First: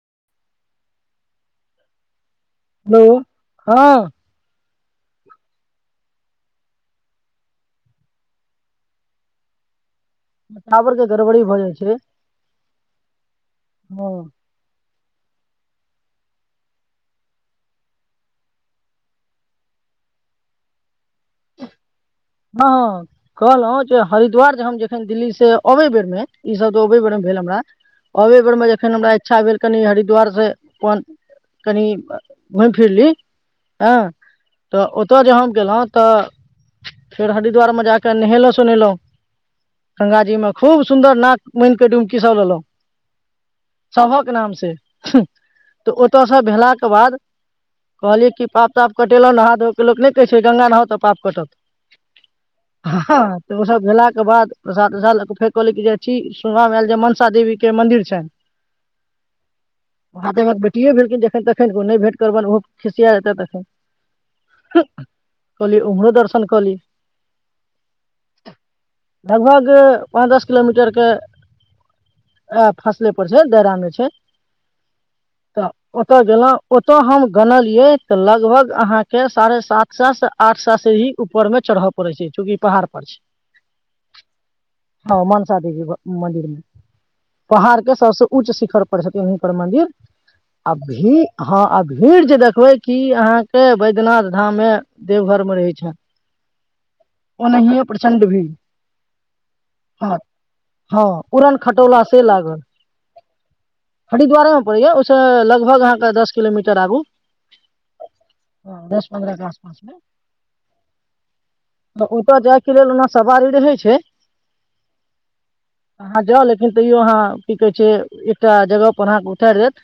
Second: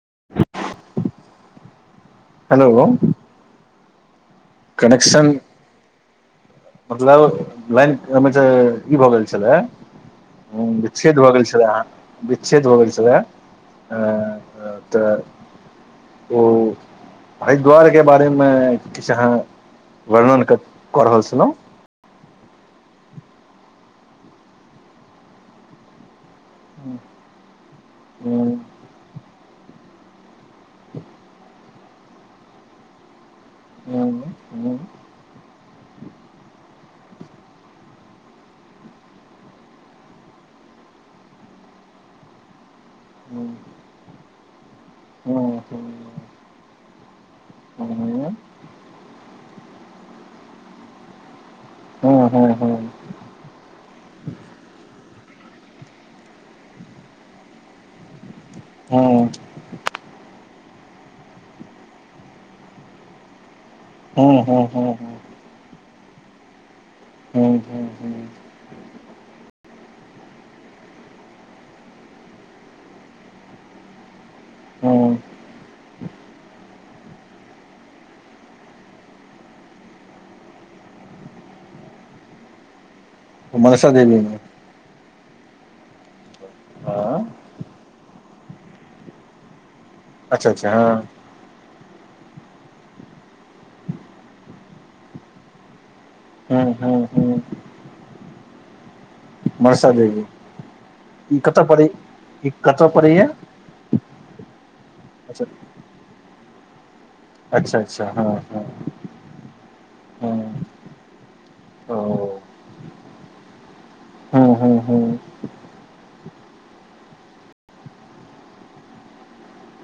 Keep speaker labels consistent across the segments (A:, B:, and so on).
A: [unintelligible] Hello
B: बहुत हँ
A: connection मतलब लाइन ओमे त ई भऽ गेल छलै ह
B: टावर के
A: विच्छेद भ
B: गड़बड़ी
A: गेलल
B: भऽ
A: छल
B: जाइ छै
A: विच्छेद भगल छलद
B: हँ
A: आ तऽ ओ हरिद्वारके बारेमे किछु अहाँ वर्णन क कऽ रहल छलहँ।
B: हँ कहलहु जे हरिद्वार जे हम जखन दिल्ली से अबे बेर मे ई सब तो ओवे बेर मे भेल हमरा औवे बेर में जखन हमरा इच्छा भेल कनि हरिद्वार से अपन कनि घुमि फिर ली हँ तऽ ओतय ज गेलहुँ तऽ फेर हरिद्वारमे जााके नहेलहुँ सोनेलहुँ गंगाजी मे खूब सुन्दर नाक मुइन कऽ डुमकी सभ लेलहुँ। सभक नाम से तऽ ओतऽ सब भेला के बाद कहलिय कि पाप ताप कटेलहु नहा धो के। के लोक नहि कहै छै गंगा नहाऊ तऽ पाप कटत। तऽ ओ सब भेलाके बाद प्रसाद उसाद फेर कहली जे जा छी सुनबामे आयल जे मनसा देवी के मंदिर छैय।
A: हूँ।
B: कओ भेलखिन जखन तखन नहि भेटबनि ओहो खिसिया जेतै तखन
A: हू हू ह ह
B: संनकली
A: ह्म ह्म ह
B: लगभग पाँच दस किलोमीटर के फासले पर छैय दायरा मे छैय। तऽ ओतऽ गेलहँ। ओतो हम गन लिये ते लगभग अहाँ के साढ़े सात स से आठ स से ही ऊपर में चढ़ऽ पड़े छै चूँकि पहाड़ पर छै
A: मनषा देवीमे
B: हँ मनसा देवी मंदिर मे पहाड़ के सबसे उच्च शिखर पर छथिन हुनकर मंदिर
A: अच्छा अच्छा
B: अभी हँ अभ भीड़ जे देखबे की अहाँ के बैद्यनाथ धाम मे देवघर में रहे छ
A: हँ
B: ओनाए प्रचं्ड भी
A: मनसा
B: हा
A: देवी
B: हा
A: ई कतऽ पड़ै
B: उड़नखटोला सेहो
A: ई
B: लागत
A: कतऽ पड़ैया
B: हरिद्वारे मे पडइये उस
A: अच्छा
B: लगभग अहाँक दस किलोमीटर आगू
A: अच्छा अच्छा हँ हँ
B: पचमे [unintelligible]
A: हँ
B: ओतऽ
A: ओ
B: जायके लेल ओ सवारी रहै छै
A: हूँ हूँ हूँ
B: अहाँ जाउ लेकिन तैयो अहाँ की कहै एकटा जगह पर अहाँ उतारि देत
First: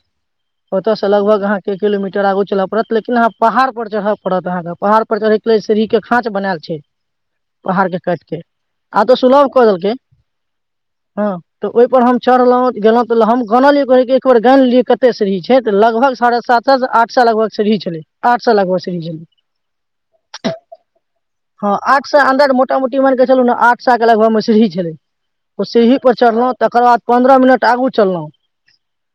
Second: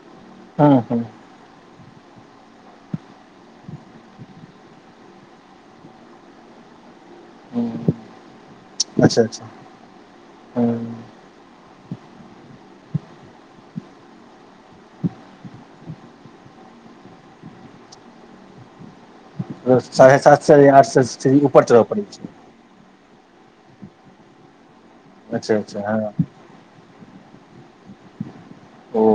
A: हूँ
B: ओतयसँ
A: हूँ
B: लगभग अहाँके किलोमीटर आगू चलय पड़त लेकिन अह पहाड़ पर चढ़ पड़तहाँके पहाड़ पर प सीढ़ी के खाच बनायल छै पहाड़
A: हूँ
B: के काट के आ तऽ
A: अच्छा अच्छा
B: सुलभ को देलके
A: हूँ
B: हँ तऽ ओहिपर हम चढ़लहुँ गेलहुँ तऽ हम गान लियै कहै एक बेर गानि लेलियै कतेक सीढ़ी छै तऽ लगभग साढ़े सात सए आठ सए लगभग सीढ़ी छलै आठ सए लगभग सीढ़ी छलै
A: ब [unintelligible] साढ़े सात सए आठ सए ऊपर चलब पड़ै छै
B: मान के छल ने आठ साल के लगभग मसरीही छलै
A: अच्छा अच्छा
B: ओसेही
A: हँ
B: पर चढ़लहु तकर बाद पन्द्रह मिनट आगू चललहु
A: ओ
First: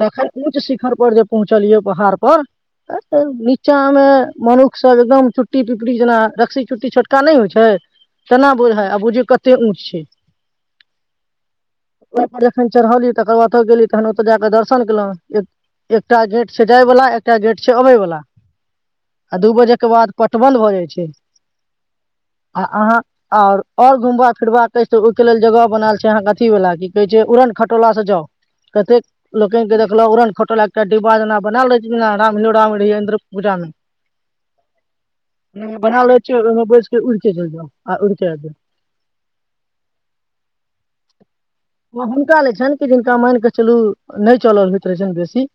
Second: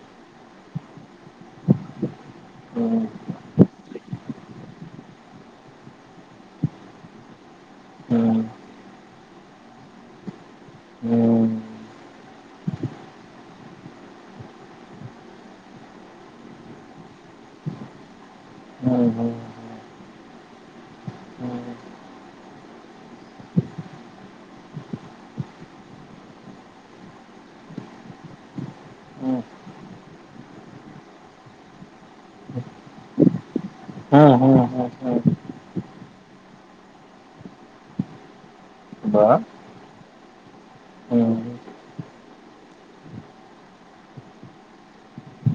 B: तखन ऊँच शिखर पर जे पहुँचलियै पहाड़ पर
A: हूँ
B: नीचा मे मनुख सब एकदम चुट्टी पिपटी जेना रस््सी चुट्टी छोटका नहि होइ छै
A: हूँ
B: केना बुझाइ आ बुझियौ कते ऊच छै
A: हूँ हूँ
B: ओ जखन चढ़ली तकर बाद गेली तहन ओतय जाकऽ दर्शन केलहुँ एकटा गेट से जाय बालला एकटा गेट से अबै बला
A: हूँ हूँ
B: आ दू बजे के बाद पटबध भऽ जाइ छै आ अहाँ आ ओर घुमबा फिरबाका छै ओहिके लेल जगह बनाल छै अहाँके अथी वला की कहै छै उड़न खटोला से जाउ कतेक लोकन के देखल उड़न खटोला के डिब्बा जेना बनाल रह छै रामोरा मे रहिय इन्द पूजा मे
A: हूँ हूँ हूँ हूँ
B: बनाै छिय ओहिमे बैस के उड़िक चलि जाउ आ उड़िक
A: वाह हूँ
B: हुनका ले छनि कि जिनका मान कऽ चलू नहि चलल होइत रहै छनि बेसी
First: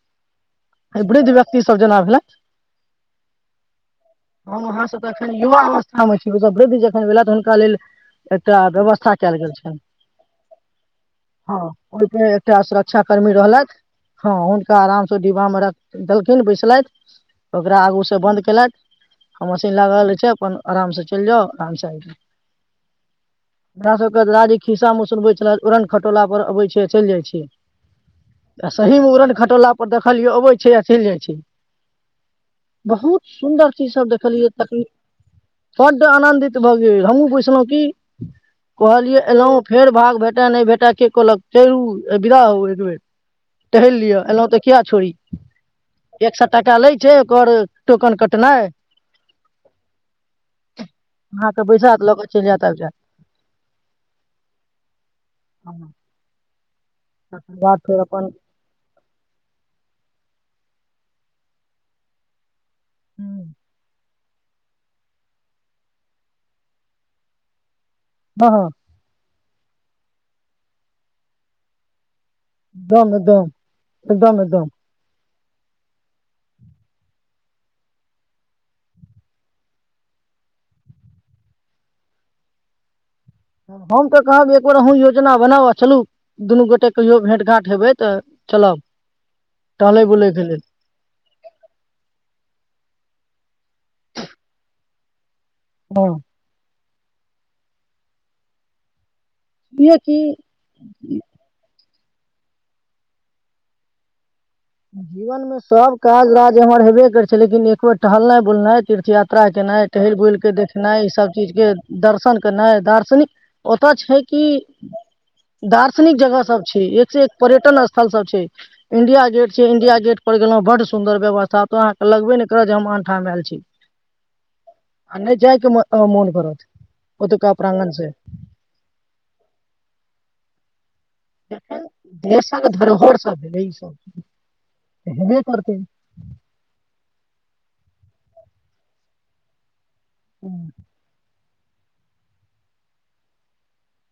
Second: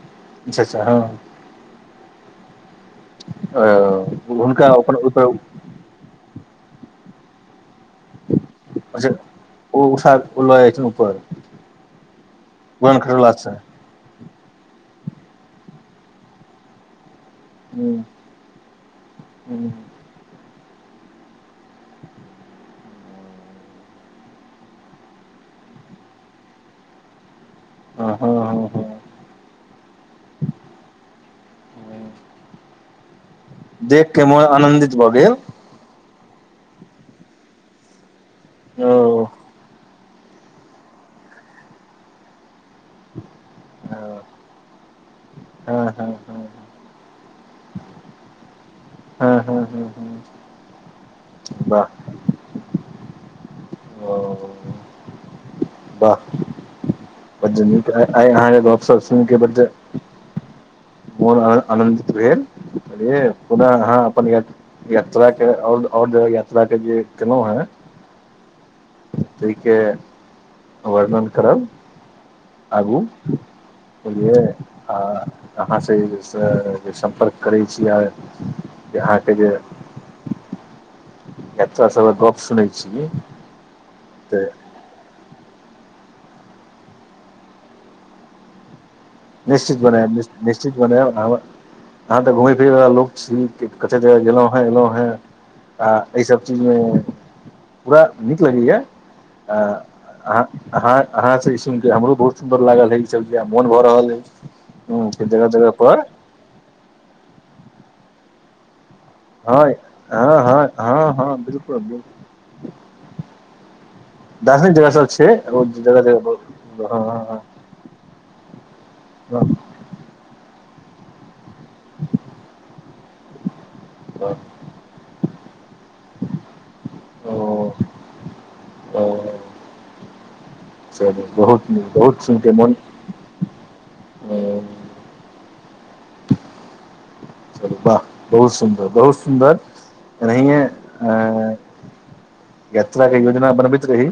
A: अच्छा अच्छा हँ
B: एबड़े व्यक्त सबजनाब हेलो
A: ओ [unintelligible]
B: हम हास
A: अपन
B: तख
A: ओहिपर
B: युव अवस्था मे छै वृद्धि जखन भेला तऽ हुनका लेल एकटा व्यवस्था
A: प
B: कयल गेल छनि
A: ओ उषा उ लनपर
B: ओहिप [unintelligible] टा सुरक्षा कर्मी रहलथि हँ ुनका आराम से डिब्बा मे रख देलखिन बैसलथि ओकरा
A: हूँ
B: आगू से बंन्द केलथि हँ,
A: हूँ
B: मशीन लागल रहै छै अपन आराम से चैल जाउ आराम से ऐब जाउ, अपना सबके ददाजी खिस्सा में सुनबै छला उड़न खटोला पर अबै छै आ चैल जाइ छै।
A: हँ हँ
B: आ
A: हँ
B: सही
A: हँ
B: मे उड़न खटोला पर देखलियै अबै छै आ चैल जाइ छै बहुत सुन्दर चीज सब
A: देख के मन
B: देखलियै तखन
A: आनन्दित भऽ गेल?
B: बड्ड आनंदित भऽ गेल हमहूं घुसलौं की, कहलियै
A: ओ
B: एलौं फेर भाग भेटे- नै- भेटे के कहलक चलू बिदा हौ एक बेर टहैल लिय।
A: हँ
B: एलौं तऽ किये छोड़ी
A: हँ हँ
B: एक से
A: हँ
B: टाका ले छै ओकर टोकन कटनाय अहाँ
A: हँ हँ हँ हँ
B: के बैसा
A: वाह
B: देलक और चैल- जेत ऐब-
A: ओ
B: जेत।
A: ब न अहाँके गपप सुनिक ब मोनन आनन्दित भेलन रे पुदा हाब हमरा यात्रा के ओर- ओर जगह यात्रा के जे केलहुँएं
B: हँ-हँ
A: तै के वर्णन करब। आगू
B: एकदम एकदम
A: बुझलिऐ
B: एकदम एकदम
A: आ अहाँ से जे स-सम्पर्क करै छी आ- अहाँ के जे एत्त स ज गप सुनै छी
B: हम तऽ कहब जे एक बेर अहूं जे जना बनाउ आ चलू, दुनू गोटे कहियो भेंट-घांट हेबै तऽ चलब। टहलै बुलैके लेल
A: निश्चित-निश्-निश्चित बनेब आ हमरा अहाँ क घुमै फिरै बला लोक छी कते जगह गेलोंहें- एलोंहें। आ अइ सब चीज में पूरा नीक लगैये? आ
B: हँ की
A: अहाँ-अहाँ-अहाँ स ई सुन ई हमरो बहुत सुन्दर लागलहे, ई सबजे मन भऽ रहल ऐ। [unintelligible]
B: जीवन मे सब काज- राज एमहर होइ बे करै छै लेकिन एक बेर टहलनाय- बुलनाय तीर्थ यात्रा
A: हँ
B: केनय टहैल बुल्क
A: हँ
B: के
A: हँ हँ
B: देखनाइस सब
A: हँ
B: चीज के
A: बिल्कुल बिल्कुल
B: दर्शन केनाय दार्शनिक ओत छै कि
A: दार्शनिक जगह सब छै ओ जगह
B: दार्शनिक जगह
A: पर।
B: सब छै
A: हँ
B: एक से एक
A: हँ
B: पर्यटन स्थल सब छ इंडिया
A: हँ
B: गेट इंडिया गेट पर गेलौं बड सुन्दर व्यवस्था ओत अहाँके लगबे ने करत जे हम आनठाम एल छी
A: हँ, हँ,
B: आ ने जाय के मो- ओ- मोन करत ओतुका
A: ओ
B: प्रांगण से।
A: ओ चलू बहुत नी,
B: जखन
A: बहुत सुइन के
B: देशक
A: मोन
B: धरोहर सब भेलै ई सब
A: अ,
B: हेबे करतै।
A: चलू वाह बहुत- सुन्दर, बहुत- सुन्दर।
B: हँ
A: एनहिएं-एंँ यात्राके योजना बनबैत रही,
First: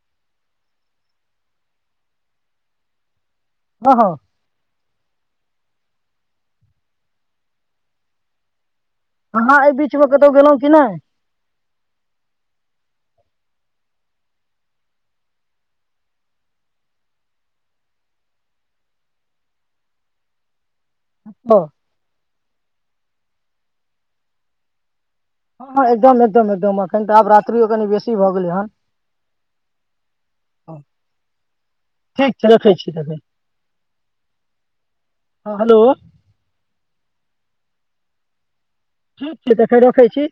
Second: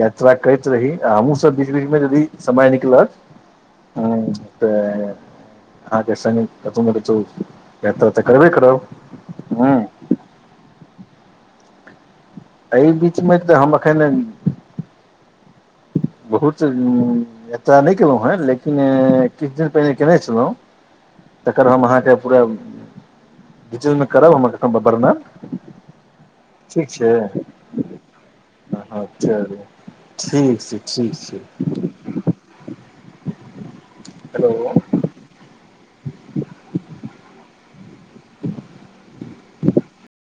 A: यात्रा करैत रही आ हमहूँ सब बीच- बीच में यदि समय निकलत
B: हँ-हँ।
A: अहाँ के संगे कतौ-ने-कतौ यात्रा ते करबे करब।
B: हहं
A: हँ
B: एहि बीच मे कतहु गेलहुँ कि नहि
A: एहि बीचमे तऽ हम एखन बहुत एतय नहि केलहु हेँ लेकिन किछु दिन पहिने केयने छलहुँ तकर
B: नहि
A: हम अहाँके पूरा बीच-में करब हमर अबंबर में।
B: हँ, हँ, एकदम-एकदम-एकदम, एखन तऽ आब रात्रिो कनि बेसी भऽ गेलै हेन।
A: हँ चलू, ठीक छै, ठीक छै।
B: ठीक छै रखै छी ते
A: हेलो।
B: हँ, हेलो। ठीक छै तै रखै छी।